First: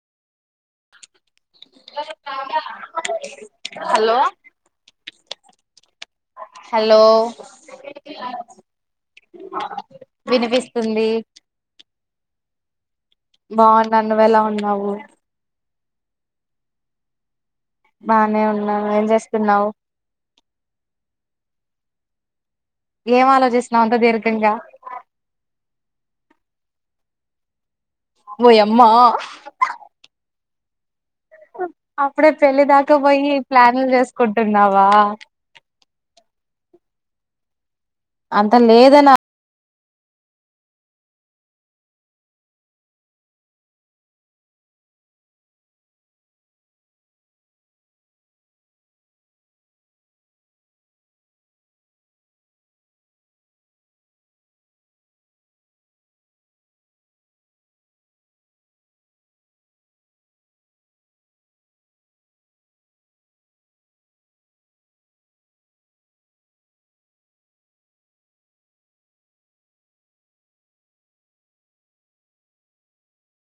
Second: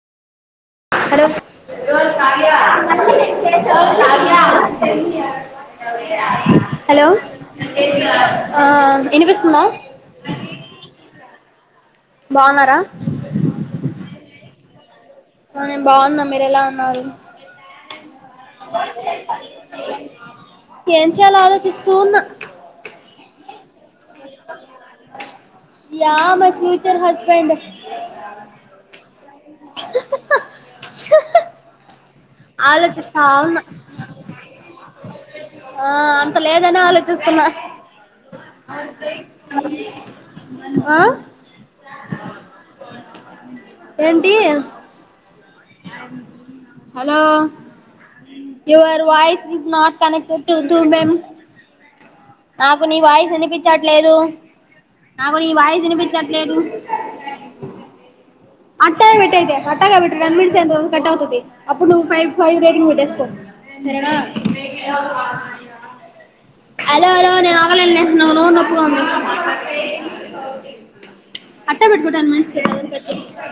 hello ర కా hello కా హలో అ ఇనిపిస్తుందా వినిపిస్తుంది బాగున్నారా బాగున్నాను నువ్వెలా ఉన్నావు ఆ, నేను బాగున్న మీరెలా ఉన్నారు బానే ఉన్నాను ఏం చేస్తున్నావు ఏం చేయాలో ఆలోచిస్ స్తూన్నా ఏం ఆలోచిస్తున్నావ్ అంత దీర్ఘంగా యా మై ఫ్యూచర్ హస్బండ్ ఓయమ్మా హ ఇప్పుడే పెళ్ళి దాకా ఆలోచిస్తా పోయి ఉన్నా ప్లాన్లు చేసుకుంటున్నావా ఆ అంత లేదని ఆలోచిస్తున్నా అంత లేదనా ఆ ఏంటి hello your voice is not connected to టూమేం నాకు నీ వాయిస్ వినిపించట్లేదు నాకు నీ వాయిస్ ఇనిపించట్లేదు అట్టాగే పెట్టేైతే అట్టగే పెట్టు టెన్ మినిట్స్ అయినతర్వాత కట్టవుతది అప్పుడు నువ్ ఫైవ్ ఫైవ్ రేటింగ్ పెట్టేసుకో సరేనా హలో హలో అని నేను ఓరల్రేనులే నాకు నోరు నొప్పిగా ఉంది అట్టా పెట్టుకుంటా